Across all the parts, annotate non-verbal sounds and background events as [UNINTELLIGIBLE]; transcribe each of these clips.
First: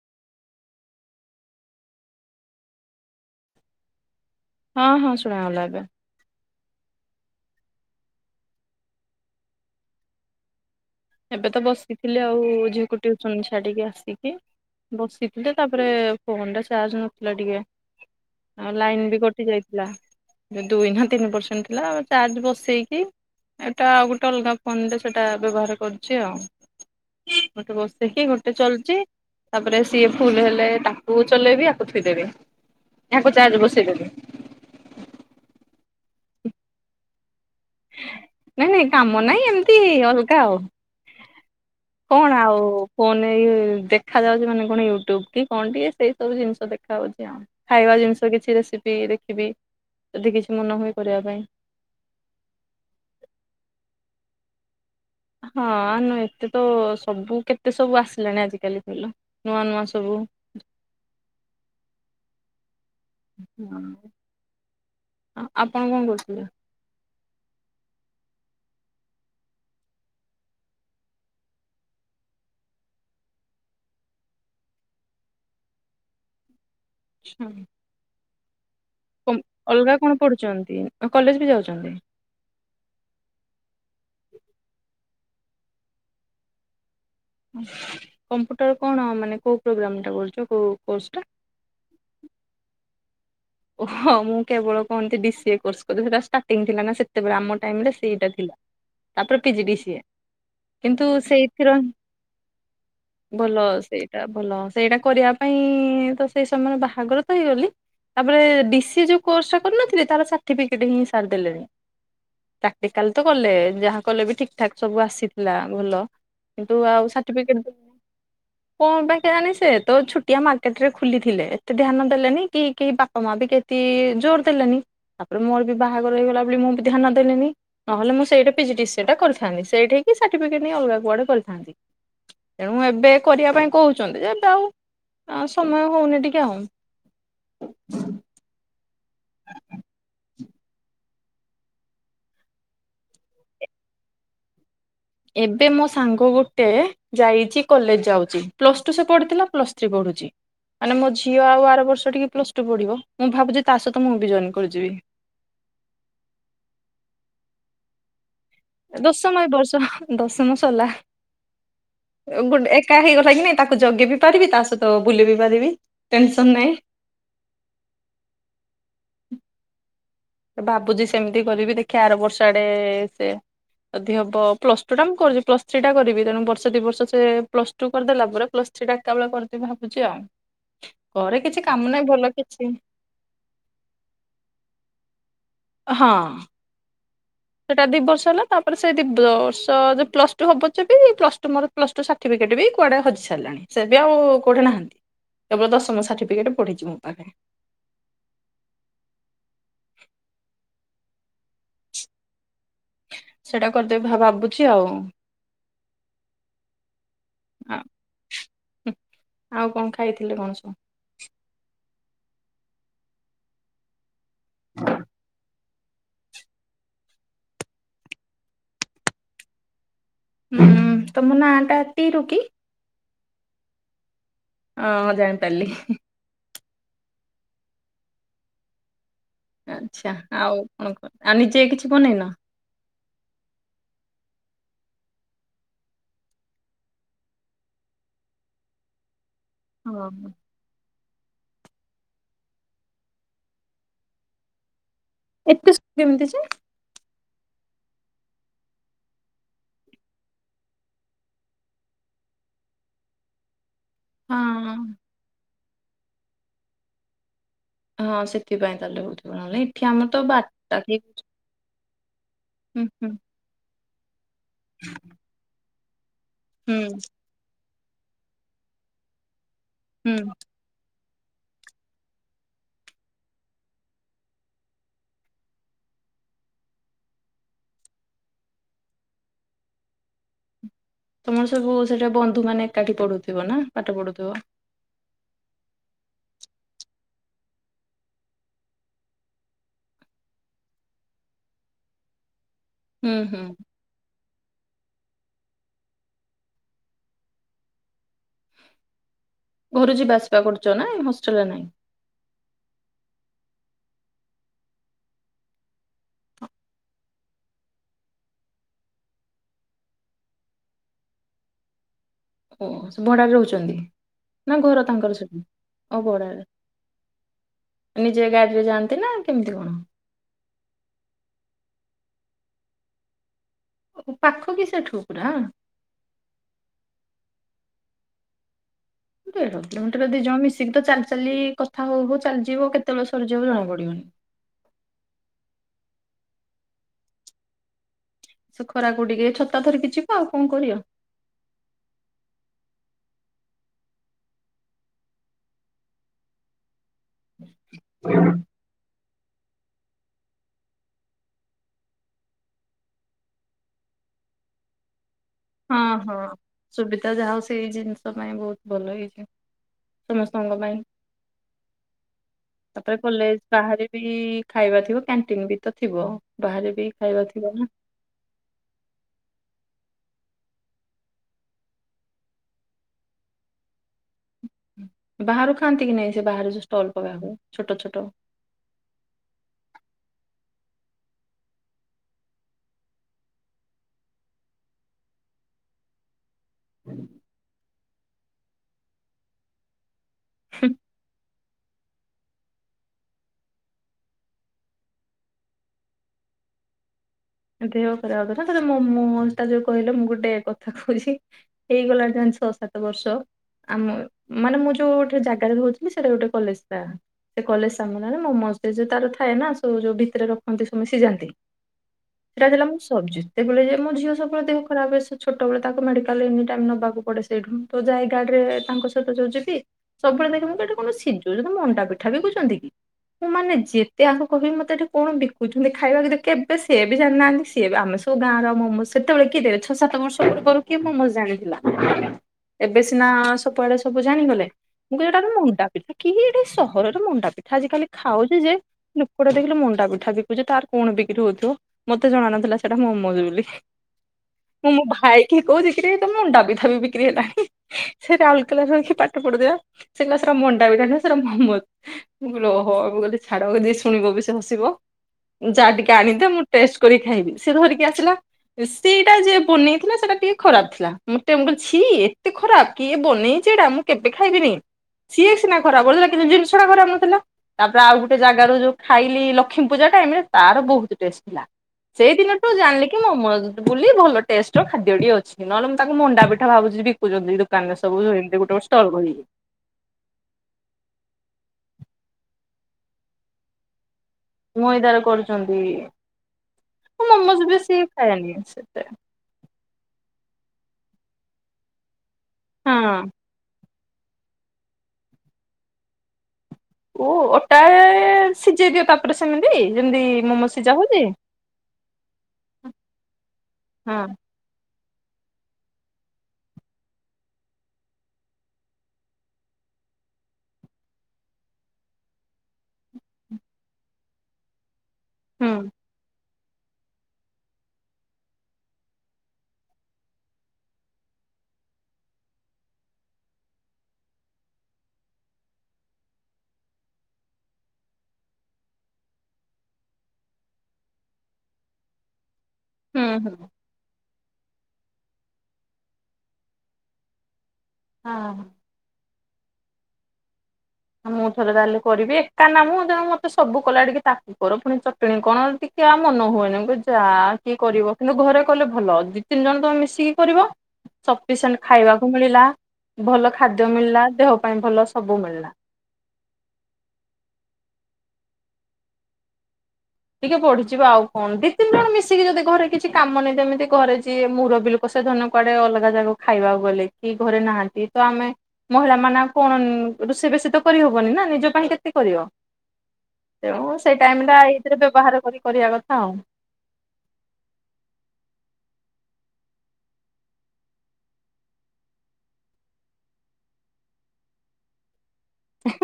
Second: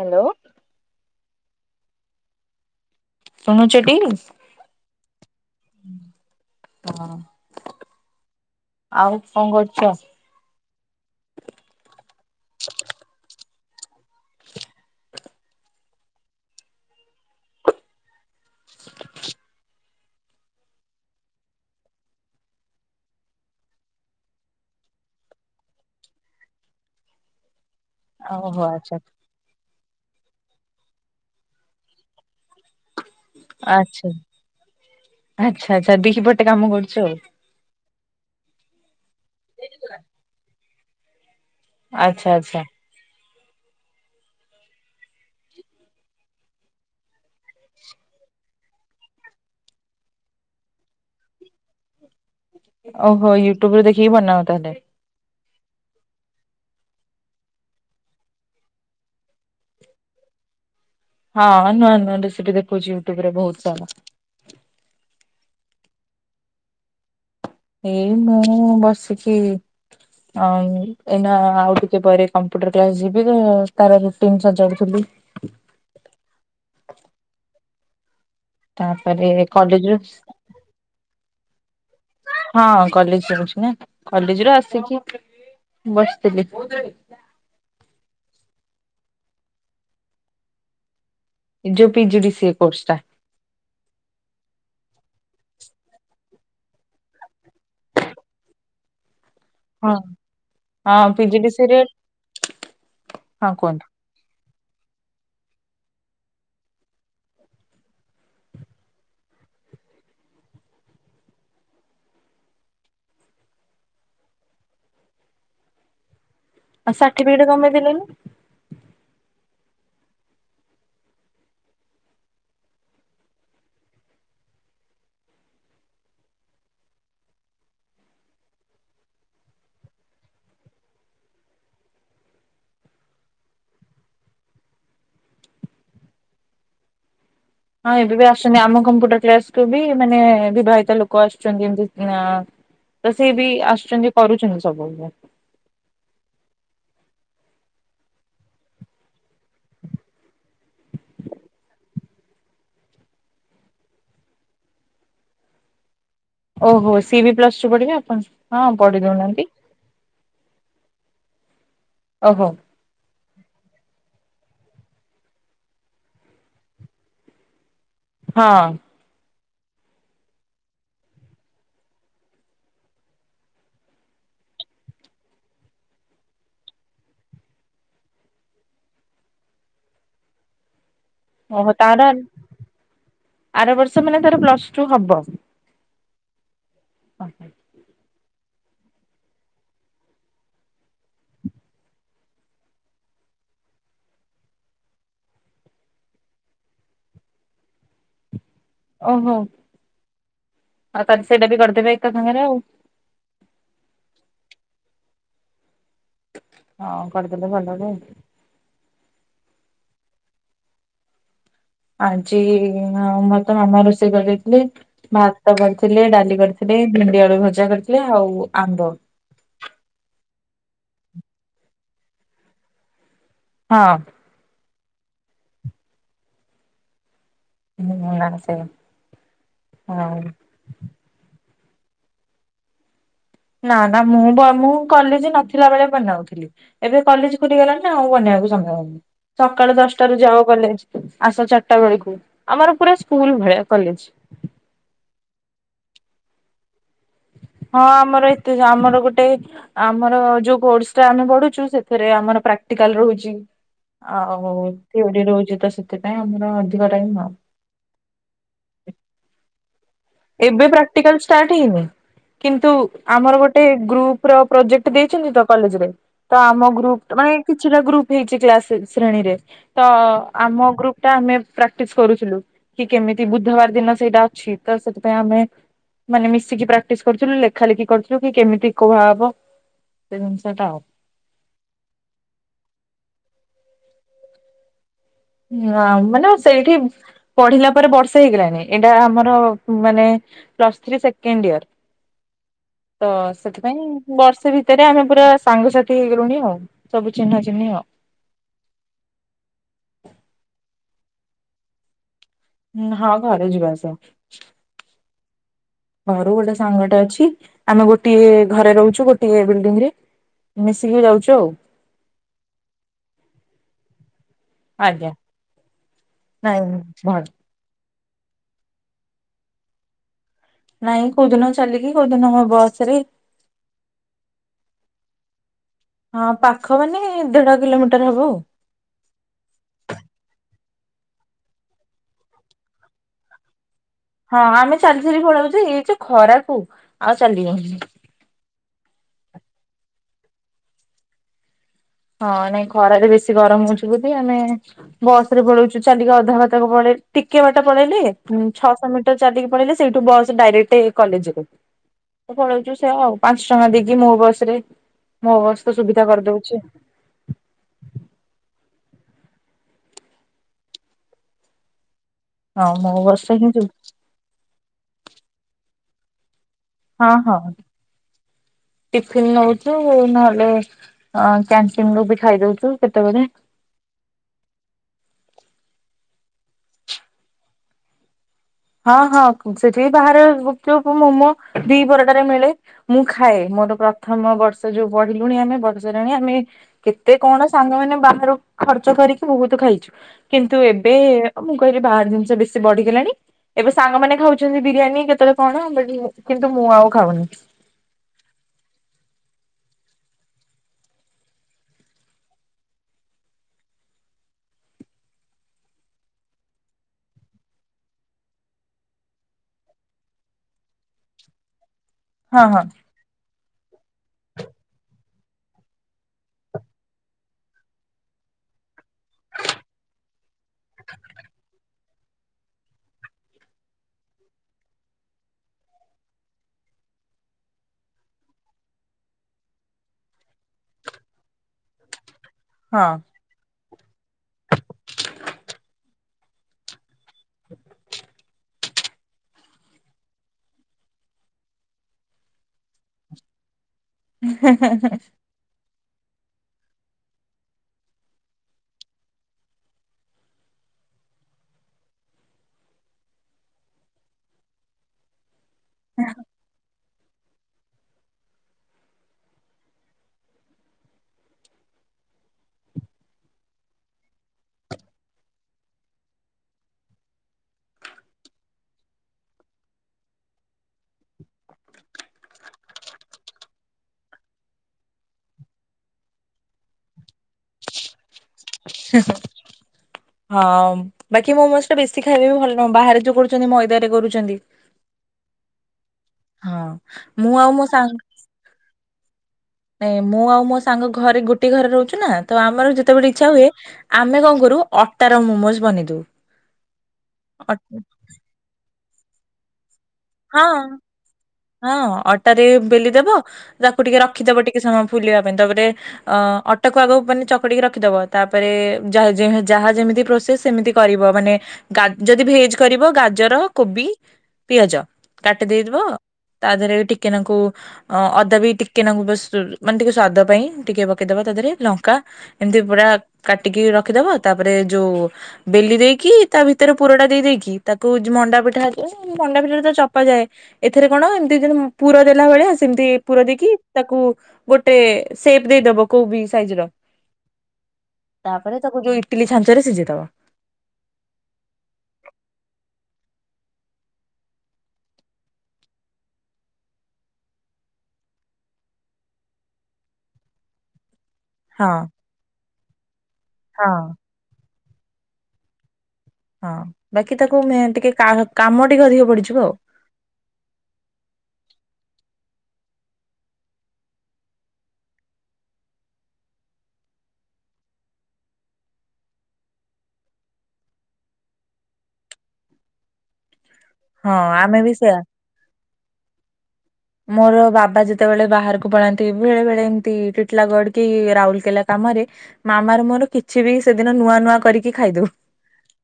Hello ଶୁଣୁଛ ଟି ହଁ ହଁ ସୁଣା ଗଲା ଏବେ ହଁ ଆଉ କଣ କରୁଛ? ଏବେ ତ ବସିଥିଲି, ଆଉ ଝିଅକୁ ଟଉସନ ଛାଡିକି ଆସିକି ବସିଥିଲେ, ତାପରେ ଫୋନ ଟା ଚାର୍ଜ ନଥିଲା ଟିକେ। ଆଉ ଲାଇନ ବି କଟି ଯାଇଥିଲା। ଦୁଇ ନା ତିନି ପରସେଣ୍ଟ ଥିଲା, ଚାର୍ଜ ବସେଇକି ଏଟା ଆଉ ଗୋଟେ ଅଲଗା ଫୋନ ରେ, ସେଟା ବ୍ୟବହାର କର। ଅ ଆଉ ମୁଁ ଏଠି ବସ୍ ଦେଖିକି ଗୋଟେ ଓହୋ ଚଳୁଛି ଆଚ୍ଛା। ତାପରେ। ସିଏ ଫୁଲ୍ ହେଲେ ତାକୁ ଚଲେଇବୀ ୟାକୁ ଥୁଇଦେବି। ଆଛା ଆଚ୍ଛା ଆଚ୍ଛା ଦି ପଟ୍ କେତେ କାମ କରୁଛୁ ଆଉ? ନାଇଁ ନାଇଁ କାମ ନାହିଁ ଏମିତି ଅଲଗା ଆଉ। ଆଚ୍ଛା କଣ ଆଉ ଆଚ୍ଛା। ଫୋନ୍ ରେ ଦେଖା ଯାଉଛି ମାନେ କଣ, ୟୁଟ୍ୟୁବ କି କଣ ଟିକେ, ସେଇ ସବୁ ଜିନିଷ ଦେଖା ହଉଛି ଆଉ। ଖାଇବା ଜିନିଷ କିଛି ରେସିପି ଦେଖିବି, ଯଦି କିଛି ମନ ହୁଏ କରିବା ପାଇଁ। ଓହୋ ୟୁଟ୍ୟୁବ୍ ରେ ଦେଖିକି ବନାଅ ତାହେଲେ। ହଁ, ନୁ ଏତେ ତ ସବୁ କେତେ ସବୁ ଆସିଲାଣି ଆଜିିକାଲି କଇଲ? ନୂଆ ନୂଆ ସବୁ। ହଁ ନୂଆ ନୂଆ ରେସିପି ଦେଖୁଛି। ୟୁ ଟ୍ୟୁବ ରେ ବହୁତ ସାରା। ଆପଣ କଣ କରୁଥିଲେ? ଏଇ ମୁଁ ବସିକି ଅମ୍ ଏଇନା ଆଉ ଟିକେ ପରେ କମ୍ପ୍ୟୁଟର କ୍ଲାସ୍ ଯିବି ତ! ତାର ରୁଟିନ ସଜାଡୁଥିଲି। ଆଚ୍ଛା। ତାପରେ କଲେଜ ରୁ, ପଢୁଛନ୍ତି କଲେଜ ବି ଯାଉଛନ୍ତି? ହଁ କଲେଜ ଯାଉଛି ନା କଲେଜ ରୁ ଆସିକି ବସିଥିଲି। କମ୍ପ୍ୟୁଟର କଣ ମାନେ, କୋଉ ପ୍ରୋଗ୍ରାମ ଟା କରୁଛ, କୋଉ କୋର୍ସ ଟା? ଯୋ ପିଜିଡିସିଏ କୋର୍ସ ଟା। ଓହ! ମୁଁ କେବଳ କହନ୍ତି, ଡିସିଏ କୋର୍ସ କରିଛି, ସେଟା ଷ୍ଟାଟିଙ୍ଗ୍ ଥିଲା ନା ସେତେବେଳେ, ଆମ ଟାଇମ୍ରେ ସେଇଟା ଥିଲା। ତାପରେ ହଁ। ପିଜିଡିସିଏ। ହଁ କିନ୍ତୁ, ପିଜିଡିସିଏ ସେଇଥିର ରେ ହଁ ଭଲ କୁହନ୍ତୁ। ସେଇଟା ଭଲ। ସେଇଟା କରିବା ପାଇଁ, ତ ସେଇ ସମୟରେ ବାହାଘର ତ ହେଇଗଲି। ତାପରେ, ଡିସିଏ ଯୋଉ କୋର୍ସ ଟା କରିନଥିଲି ତାର ସାର୍ଟିଫିକେଟ ହିଁ ସାର୍ ଦେଲେନି। ପ୍ରାକ୍ଟିକାଲ ତ କଲେ, ଯାହା କଲେ ବି ଠିକ୍ ଠାକ୍ ସବୁ ଆସିଥିଲା ଭଲ। କିନ୍ତୁ ଆଉ ସାର୍ଟିଫିକେଟ କଣ ସାର୍ଟିଫିକେଟ୍ [INAUDIBLE] ପାଇଁ ଦେଲେନି? କଣ ପାଇଁ କେଆନି? ସେ ତ ଛୁଟିଆ ମାର୍କେଟ ରେ ଖୋଲିଥିଲେ। ଏତେ ଧ୍ୟାନ ଦେଲେନି କି କେହି ବାପା, ମା ବି କେତେ ଜୋର ଦେଲେନି। ତାପରେ, ମୋର ବି ବାହାଘର ହେଇଗଲା ବୋଲି ମୁଁ ବି ଧ୍ୟାନ ଦେଲିନି। ନହେଲେ, ମୁଁ ସେଇଠି ପିଜିଡିସିଏ ଟା କରିଥାନ୍ତି। ସେଇଠିକି ସାର୍ଟିଫିକେଟ୍ ନେଇ ଅଲଗା କୁଆଡେ କରିଥାନ୍ତି। ତେଣୁ, ଏବେ କରିବା ପାଇଁ କହୁଛନ୍ତି ଯେ, ଏବେ ଆଉ ସମୟ ହଉନି ଟିକେ ଆଉ। କମ୍ପୁଟର କ୍ଲାସକୁୁ ବି ମାନେ ବିବାହିତ ଲୋକ ଆସୁଛନ୍ତି। ଏମତି ତ ସିଏବି ଆସୁଛନ୍ତି କରୁଛନ୍ତି। ସବୁ ଏବେ ମୋ ସାଙ୍ଗ ଗୋ ଟେ ଯାଇଛି କଲେଜ ଯାଉଛି। ପ୍ଲସ୍ ଟୁ ସେ ପଢ଼ିଥିଲା। ପ୍ଲସ୍ ଥ୍ରୀ ପଢ଼ୁଛି। ମାନେ ମୋ ଝିଅ ଆଉ ଆର ବର୍ଷ ଟିକେ ପ୍ଲସ୍ ଟୁ ପଢ଼ିବ। ମୁଁ ଭାବୁଛି! ତା ସହିତ ମୁଁ ବି ଜଏନ୍ କରିଯିବି। ଓହୋ! ସିିଏବି ପ୍ଲସ ଟୁ ପଢିବେ। ଆପଣ ହଁ ପଢି ଦଶମ ଦଉନାହାନ୍ତି ଏବର୍ଷ ହ ଦଶମ। ତଲା। ଓହୋ ଗୋଡେ ଏକାହେଇଗ ହେ, କିନାଇଁ ତାକୁ ଜଗିବି ପାରିବି, ତା ସହିତ ବୁଲିବି ପାରିବି। ଟେନ୍ସନ୍ ନାହିଁ। ହଁ। ଭାବୁଛି ସେମିତି କରିବି। ଦେଖିଆ! ଆର ବର୍ଷ ଆଡେ ଏ ସେ ଯଦି ହବ ପ୍ଲସ ଟୁ ଟା ମୁଁ କରୁଛି, ପ୍ଲସ ଥ୍ରୀ ଟା କରିବି। ତେଣୁ, ବର୍ଷ ଦି ବର୍ଷ ସେ ପ୍ଲସ ଟୁ କରିଦେଲା ପରେ, ପ୍ଲସ୍ ଥ୍ରୀ ଟା ଏକା ବଳେ କରିଦେବି ଭାବୁଛି ଆଉ। ଘରେ କିଛି ଓହୋଃ। କାମ ନାହିଁ ତାର ଭଲ କିଛି ଆର ବର୍ଷ ମାନେ, ତାର ପ୍ଲସ ଟୁ ହବ। ହଁ। ଅ, ସେଟା ଦି ବର୍ଷ ହେଲା। ତାପରେ, ସେ ଦି ବର୍ଷ ଯେ ପ୍ଲସ ଟୁ ହବ ଯିବି, ପ୍ଲସ୍ ଟୁ ମୋର ପ୍ଲସ୍ ଟୁ ସାର୍ଟିଫିକେଟ ବି କୁଆଡେ ହଜି ସାରିଲାଣି? ସେ ବି ଆଉ କୋଉଠି ନାହାନ୍ତି। କେବଳ ଦଶମ ସାର୍ଟିଫିକେଟ ପଢ଼ିଛି ମୋ ପାଖରେ। ଓହୋଃ। [UNINTELLIGIBLE] ସେଇଟା କରିଦେବି ଭାବୁଛି ଆଉ। ହଁ କରିଦେଲେ ଭଲ। ଆଉ କଣ ଖାଇଥିଲେ କଣ ସବୁ? ଆଜି ମତେ ମାମା ରୋଷେଇ କରିଦେଇଥିଲେ। [UNINTELLIGIBLE] ଥିଲେ ଡାଲି କରିଥିଲେ ଭେଣ୍ଡି ଆଳୁ ଭଜା କରିଥିଲେ ଆଉ ଆମ୍ବ। ହୁଁ ତମ ନାଁ ଟା ତିରୁ କି? ହଁ। ହଁ ଜାଣିପାରିଲି। ମୋ ନା ବି ସେଇୟା। ଆଛା ଆଉ କଣ ଆଉ ନିଜେ କିଛି ବନେଇନ। ନା ନା ମୁଁ ମୁଁ କଲେଜ ନଥିଲା ବେଳେ ବନାଉଥିଲି ଏବେ କଲେଜ ଖୋଲିଗଲାଣି ଆଉ ବନେଇବାକୁ ସମୟ ହଉନି। ସକାଳୁ ହଁ ଦଶଟାରୁୁ ଯାଅ କଲେଜ। ଆସ ଚାରିଟା ବେଳକୁ ଆମର ପୁରା ସ୍କୁଲ ଭଳିଆ କଲେଜ। [UNINTELLIGIBLE] ହଁ ଆମର ଏତେ ଯେ ଆମର ଗୋଟେ ଆମର ଯୋଉ କୋର୍ସ ଟା ଆମେ ପଢ଼ୁଛୁ ସେଥିରେ ଆମର ପ୍ରାକ୍ଟିକାଲ ରହୁଛି। ହଁ। [UNINTELLIGIBLE] ସେଥିପାଇଁ ଆମର ଅଧିକ ଟାଇମ ହ ହଁ ସେଥିପାଇଁ ତାହେଲେ ହଉଥିବ ନା ନାଇଁ ଏବେ ପ୍ରାକ୍ଟିକାଲ ଷ୍ଟାର୍ଟ ହେଇନି? କିନ୍ତୁ ହୁଁ ହୁଁ ଆମର ଗୋଟେ ଗ୍ରୁପ୍ ପୁରା ପ୍ରୋଜେକ୍ଟ ଦେଇଛନ୍ତି ତ କଲେଜରେ ତ ଆମ ହୁଁ ଗ୍ରୁପ ମାନେ କି କେତେଟା ଗ୍ରୁପ ହେଇଛି କ୍ଲାସ ଶ୍ରଣୀରେ? ତ ହୁଁ ଆମ ଗ୍ରୁପ ଏଟା ଆମେ ପ୍ରାକ୍ଟିସ କରୁଥିଲୁ କି କେମିତି ବୁଧବାର ଦିନ ସେଇଟା ଅଛି। ତ ସେଥିପାଇଁ ଆମେ ମାନେ ମିଶିକି ପ୍ରାକ୍ଟିସ କରୁଥିଲୁ ଲେଖା ଲେଖି କରିୁଥିଲୁ କି କେମିତି କୁହାହବ ସେ ଜିନିଷ ଟା ଆଉ ତମର ସବୁ ସେଠେ ବନ୍ଧୁ ମାନେ ଏକାଠି ପଢୁଥିବ ନା ପାଠ ପଢୁଥିବ ନାଁ ମାନେ ସେଇଠି ପଢିଲା ପରେ ବର୍ଷେ ହେଇଗଲାଣି ଏଇଟା ଆମର ମାନେ ପ୍ଲସଥ୍ରୀ ସେକେଣ୍ଡ ଇୟର ତ ହୁଁ ହୁଁ ସେଥିପାଇଁ ବର୍ଷେ ଭି ତରେ ଆମେ ପୁରା ସାଙ୍ଗସାଥି ହେଇଗଲୁଣି ଆଉ ସବୁ ଚିହ୍ନା ଚିହ୍ନି ଆଉ ଘରୁ ଯିବା ଆସିବା କରୁଚ ନା ହଷ୍ଟେଲରେ ନାଇଁ ଉଁ ହଁ ଘରେ ଯିବା ଆସିବା ଘରୁ ଗୋଟେ ସାଙ୍ଗଟେ ଅଛି। ଆମେ ଗୋଟିଏ ଘରେ ରହୁଚୁ। ଗୋଟିଏ ବିଲ୍ଡିଂ ରେ ମିଶିକି ଯାଉଚୁ ଆଉ। ଓ ଭଡାରେ ରହୁଚନ୍ତି। ନା ଘର ଆଜ୍ଞା ତାଙ୍କର ସେଠି? ଓ ନାଇଁ ଭ ଭଡାରେ ନିଜେ ଗାଡି ରେ ଯାଆନ୍ତି ନା କେମିତି କଣ? ନାଇଁ କୋଉଦିନ ଚାଲିକି କୋଉଦିନ ମୋ ବସ୍ ରେ ଓ ପାଖ କି ସେଠୁ ପୁରା। ହଁ ପାଖ ମାନେ ଦେଢ କିଲୋମିଟର ହବ ଆଉ ଦେଢ କିଲୋମିଟର ଦି ଜଣ ମିଶିକି ତ ଚାଲି ଚାଲି କଥା ହଉ ହଉ ଚାଲିଯିବ କେତେବେଳେ ସରିଯିବ ଜଣା ପଡିବନି। ହଁ ଆମେ ଚାଲିଚାଲି ପଳାଉ ଯେ ଏ ଯୋଉ ଖରା କୁ ଆଉ ଚାଲି ହଉନି। ସେ ଖରାକୁ ଟିକେ ଛତା ଧରିକି ଯିବ ଆଉ କଣ କରିବ? ହଁ ନାଇଁ ଖରାରେ ବେଶୀ ଗରମ ହଉଛି ବୋଧେ ଆମେ ବସ ରେ ପଳଉଚୁ ଚାଲିକି ଅଧା ବାଟକ ପଳେଇ ଟିକେ ବାଟ ପଳେଇଲେ ଉଁ ଛଅଶହ ମିଟର। ଚାଲିକି ପଳେଇଲେ ସେଇଠୁ ବସ ଡାଇରେଟେ କଲେଜକୁ ତ ପଳଉଚୁ ସେୟା ଆଉ ପାଞ୍ଚ ଟଙ୍କା ଦେଇକି ମୋ ବସ ରେ ମୋ ବସ୍ ତ ହଁ ସୁବିଧା ହଁ କରିଦଉଚି ସୁବିଧା ଯାହା ହଉ ସେଇ ଜିନିଷ ପାଇଁ ବହୁତ ଭଲ ହେଇଚି ସମସ୍ତଙ୍କ ପାଇଁ। ହଁ ମୋ ତାପରେ ବସ୍ ରେ କଲେଜ ହିଁ ଯିବୁ ବାହାରେ ବି ଖାଇବା ଥିବ କ୍ୟାଣ୍ଟିନ ବି ତ ଥିବ। ବାହାରେ ବି ହଁ ଖାଇବା ହଁ ଥିବ ନା ଟିଫିନ ନଉଚୁ ନ ହେଲେ କ୍ୟାଣ୍ଟିନ ରୁ ବି ଖାଇ ଦଉଚୁ କେତବେଳେ ବାହାରୁ ଖାଆନ୍ତି କି ନାହିଁ ସେ ବାହାରୁ ଯୋଉ ଷ୍ଟଲ ପକାହୁଏ ଛୋଟ ଛୋଟ ହଁ ହଁ ସେଠି ବାହାରେ ଗୁପଚୁପ ମୋମୋ ଦିପହର ଟାରେ ମିଳେ। ମୁଁ ଖାଏ ମୋର ପ୍ରଥମ ବର୍ଷ ଯୋଉ ପଢିଲୁଣି ଆମେ ବର୍ଷେ ହେଲାଣି ଆମେ କେତେ କଣ ସାଙ୍ଗମାନେ ବାହାରୁ ଖର୍ଚ୍ଚ କରିକି ବହୁତ ଖାଇଛୁ। କିନ୍ତୁ ଏବେ ଉ ମୁଁ କହିଲି ବାହାର ଜିନିଷ ବେଶୀ ବଢିଗଲାଣି। ଏବେ ସାଙ୍ଗମାନେ ଖାଉଛନ୍ତି ବିରିୟାନୀ କେତେବେଳେ କଣ ବଟ୍ କିନ୍ତୁ ମୁଁ ଆଉ ଖାଉନି। ତା ଯୋଉ କହିଲ ମୁଁ ଗୋଟେ କଥା କହୁଛି ହେଇଗଲାଣି ଯାହାନି ଛଅ ସାତ ବର୍ଷ ଆମ ମାନେ ମୁଁ ଯୋଉ ଗୋଟେ ଜାଗାରେ ମୁଁ ରହୁଥିଲି ସେଟା ଗୋଟେ କଲେଜ ତା ସେ କଲେଜ ସାମ୍ନାରେ ମୋ ମାଉସୀ ର ଝିଅ ତାର ଥାଏ ନା ସବୁ ଯୋଉ ଭିତରେ ରଖନ୍ତି ସବୁ ସିଝାନ୍ତି। ହଁ ହଁ ସେଟାଥିଲା ମୁଁ ସବଜି। ନେବୁଲାଇଜର୍ ମୋ ଝିଅ ସବୁବେଳେ ଦେହ ଖରାପ ହୁଏ ସେ ଛୋଟବେଳେ ତାକୁ ମେଡିକାଲରେ ଏନି ଟାଇମ୍ ନବାକୁ ପଡେ ସେଇଠୁ୍ଁ ତ ଯାଏ ଗାଡ଼ିରେ ତାଙ୍କ ସ [UNINTELLIGIBLE] ସବୁବେଳେ ଦେଖେ ମୁଁ କହେ ଏଇଟା କଣ ସିଜଉଛନ୍ତି ମଣ୍ଡାପି ପିଠା ବିକୁଛନ୍ତି କି? ମୁଁ ମାନେ ଯେତେ ଆଙ୍କୁ କହିବି ମତେ ଏଠି କଣ ବିକୁଛି ମତେ ଖାଇବାକୁ ଦିଅ କେବେ ସେ ସିଏ ବି ଜାଣିନାହାନ୍ତି। ‍ ସିଏ ବି ଆମେ ସବୁ ଗାଁର ମୋମୋଜ ସେତେବେଳେ କିଏ ଦେବେ ଛଅ ସାତ ବର୍ଷ ପୂର୍ବରୁ କିଏ ମୋମୋଜ ଜାଣିଥିଲା। ଏବେ ସିନା ସବୁଆଡେ ସବୁ ଜାଣିଗଲେ। ମୁଁ କହିଲି ଏଟା ବା ମଣ୍ଡା ପିଠା କିଏ ଏଠି ସହରରେ ମଣ୍ଡା ପିଠା ଆଜିିକାଲି ଖାଉଚୁ ଯେ ଲୁକଟା ଦେଖିଲୁ ମଣ୍ଡା ପିଠା ବିକୁଚି ତାର କଣ ବିକ୍ରି ହଉଥିବ। ମତେ ଜଣା ନଥିଲା ସେଟା ମୋମୋଜ ବୋଲି। ମୁଁ ହଁ। ମୋ ଭାଇ କି କହୁଚି କିରେ, ଏତ ମଣ୍ଡାପିଠା ବି ବିକ୍ରି ହେଲାଣି। ସେ ରାଉରକେଲାରେ ରହିକି ପାଠ ପଢୁଥିଲା। ସେ କହିଲା, ମଣ୍ଡାପିଠା ସେଟା ନୁହଁ ମୋମୋଜ୍। ମୁଁ କହିଲି, ଓହୋ। ମୁ କହିଲି ଛାଡ ଯିଏ ଶୁଣିବ ବି ସେ ହସିବ। ଯା ଟିକେ ଆଣିଥା ମୁଁ [INAUDIBLE] ଖାଇବି, ସେ ଧରିକି ଆସିଲା। ସେଇଟା ଯିଏ ବନେଇଥିଲା, ସେଇଟା ଟିକେ ଖରାପ ଥିଲା। ମୁଁ କହିଲି ଛି, ଏତେ ଖରାପ କିଏ ବନେଇଛିଇଟା। ମୁଁ କେବେ ଖାଇବିନି। ସିଏ ସିନା ଖରାପଥିଲା, କି ଜିନିଷ ଟା ଖରାପ ନଥିଲା। ତାପରେ, ଆଉ ଗୋଟେ ଜାଗାରୁ ଯୋଉ ଖାଇଲି। ଲକ୍ଷ୍ମୀ ପୂଜା ଟାଇମ୍ ରେ ତାର ବହୁତ ଟେଷ୍ଟ ସେଇ ଦିନଠୁ ଜାଣିଲି, ମୋମୋଜ୍ ବୋଲି ଭଲ ଟେଷ୍ଟର ଖାଦ୍ୟଟିଏ ଅଛିି। ନହେଲେ, ମୁଁ ତାକୁ ମଣ୍ଡା ପିଠା ଭାବୁଛି। ବିକୁଛନ୍ତି ଦୋକାନରେ ସବୁ, ତି ହଁ ବାକି ମୋମୋ ବେଶୀ ଖାଇବା ବି ଭଲ ନୁହଁ, ବାହାରେ ଯୋଉ କରୁଛନ୍ତି ମଇଦାରେ କରୁଛ ମଇଦାରେ କରୁଛନ୍ତି। ହଁ ମୁଁ ମୋମୋଜ ଆଉ ବି ମୋ ସିଏ ସାଙ୍ଗ ଖାଏନି ସେତେ ନାଇଁ, ମୁଁ ଆଉ ମୋ ସାଙ୍ଗ ଘରେ ଗୋଟେ ଘରେ ରହୁଛୁ ନା। ତ ଆମର ହଁ। ଯେତେବେଳେ ଇଚ୍ଛା ହୁଏ ଆମେ କଣ କରୁ, ଅଟାର ମୋମୋଜ ବନେଇଦଉ। ଓ ଅଟ ଓଟା ସିଝେଇ ଦିଅ ତାପରେ କ ସେମିତି ଯେମିତି ହଁ ମୋମୋ [UNINTELLIGIBLE] ସିଝାଉଯାଏ। ହଁ ଅଟାରେ ବେଲିଦବ ତାକୁ ହଁ ଟିକେ ରଖିଦବ ଟିକେ ସମୟ ଫୁଲିବା ପାଇଁ। ତାପରେ, ଅ ଅଟାକୁ ଆଗକୁ ମାନେ ଚକଟିକି ରଖିଦବା। ତାପରେ, ଯାହା ଯେମିତି ପ୍ପ୍ରୋସେସ ସେମିତି କରିବ। ମାନେ, ଯଦି ଭେଜ କରିବ, ଗାଜର, କୋବି, ପିଆଜ କାଟି ହୁଁ ଦେଇଦବ। ତା ଦେହରେ ଟିକେନାଙ୍କୁ, ଅ ଅଦା ବି ଟିକେନାଙ୍କୁ, ବସ୍ ମାନେ ଟିକେ ସ୍ଵାଦ ପାଇଁ ଟିକେ ପକେଇଦବା। ତା ଦେହରେ ଲଙ୍କା ଏମିତି ପୁରା କାଟିକି ରଖିଦବା। ତାପରେ ଯୋଉ ବେଲି ଦେଇକି, ତା ଭିତରେ ପୁରଟା ଦେଇ ଦେଇକି, ତାକୁ ମଣ୍ଡା ପିଠା ହେଲେ ମଣ୍ଡା ପିଠା ରେ ତ ଚପା ଯାଏ। ଏଥିରେ କଣ ଏମିତି ଯେ ପୁର ଦେଲା ଭଳିଆ। ସେମତି ହୁଁ ପୁର ଦେଇକି ହୁଁ ତାକୁ। ଗୋଟେ ସେପ ଦେଇଦବ, କୋଉ ବି ସାଇଜ ର। ହଁ। ତାପରେ ତାକୁ ଯ ଇଟିଲି ଛାଞ୍ଚ ରେ ସିଝେଇ ଦବ। ଆଉ ମୁଁ ଥରେ ତାହେଲେ କରିବି ଏକା ନା ମୁଁ ତେଣୁ ମ ତ, ସବୁ କଲା। ଟିକେ ତାକୁ କର ପୁଣି ଚଟଣୀ କଣ ଟିକେ ଆ ମନ ହୁଏନି। ମୁଁ ଯା କିଏ କରିବ? କିନ୍ତୁ ଘରେ କଲେ ଭଲ, ଦି ତିନି ଜଣ ତମେ ମିଶିକି କରିବ। ସଫିସିଏଣ୍ଟ ହଁ ଖାଇବାକୁ ମିଳିଲା, ଭଲ ହଁ ଖାଦ୍ୟ ମିଳିଲା ଦେହ। ପାଇଁ ଭଲ ସବୁ ମିଳିଲା। ହଁ ବାକି ତାକୁ ମେ ଟିକେ କା କାମ ଟିକେ ଅଧିକ ପଡିଯିବ ଆଉ। ଟିକେ ବଢିଯିବ ଆଉ କଣ? ଦି ତିନି ଜଣ ମିଶିକି ଯଦି ଘରେ କିଛି କାମନାଇ, ଯେମିତି ଘରେ ଯିଏ ମୁରବି ଲୋକ ସେ ଧରିନ୍ୟ କୁଆଡେ ଅଲଗା ଜାଗା ଖାଇବାକୁ ଗଲେ। କି ଘରେ ନାହାନ୍ତି ତ ଆମେ ମହିଳା ମାନ କଣ ରୋଷେଇ ବେଶୀ ତ କରିହବନି ନା ନିଜ ପାଇଁ କେତେ କରିବ। ତେଣୁ ସେଇ ହଁ ଟାଇମଟା ଇ ଆମେ ବି ସେୟା ମୋର ବାବା ଯେତେବେଳେ ବାହାରକୁ ପଳାନ୍ତି ବେଳେ ବେଳେ, ଏମତି ଟିଟଲା ଗଡ କି ରାଉଲକେଲା, କାମରେ। ମାମାର ମୋର କିଛି ବି ସେଦିନ ନୂଆ ନୂଆ କରିକି ଖାଇଦଉ।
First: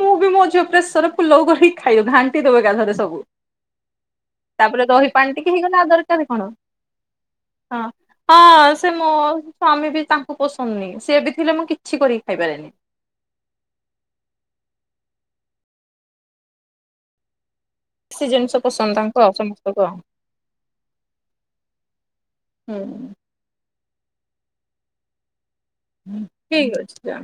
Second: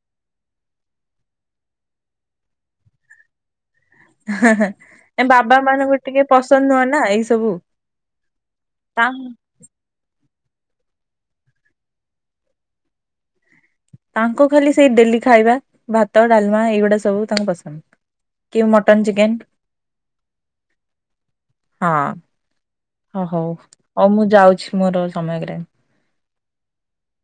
ମୁଁ ବି ମୋ ଝିଅ ପ୍ରେଶର ପୁଲାଉ କରିକି ଖାଇବ, ଘାଣ୍ଟି ଦବ ଏକାଥରେ ସବୁ। ତାପରେ ଦହି ଏ ପାଣି ଟିକେ ବାବା ହେଇଗଲା, ଆଉ ମାନଙ୍କୁ ଟିକେ ଦରକାର କଣ? ପସନ୍ଦ ନୁହଁ ନା ଏଇ ସବୁ ହଁ ହଁ ସେ ତା ମୋ ସ୍ଵାମୀ ବି ତାଙ୍କ ପସନ୍ଦନି ସିଏ ବି ଥିଲେ ମୁଁ କିଛି କରିକି ଖାଇପାରେନି। ତାଙ୍କୁ ଖାଲି ସେଇ ଡେଲି ଖାଇବା ଭାତ ଡାଲମା ଏଇଗୁଡା ସବୁ ତାଙ୍କୁ ପସ ଦେଶୀ ଜିନିଷ ପସନ୍ଦ ତାଙ୍କୁ ଆଉ ସମସ୍ତଙ୍କୁ ଆଉ ହଁ ହୁଁ। ହ ହଉ ହଉ ମୁଁ ଯାଉଛି ମୋର ସମୟ ହେଇଗଲାଣି। ହଁ ଠିକ ଅଛି ଯା।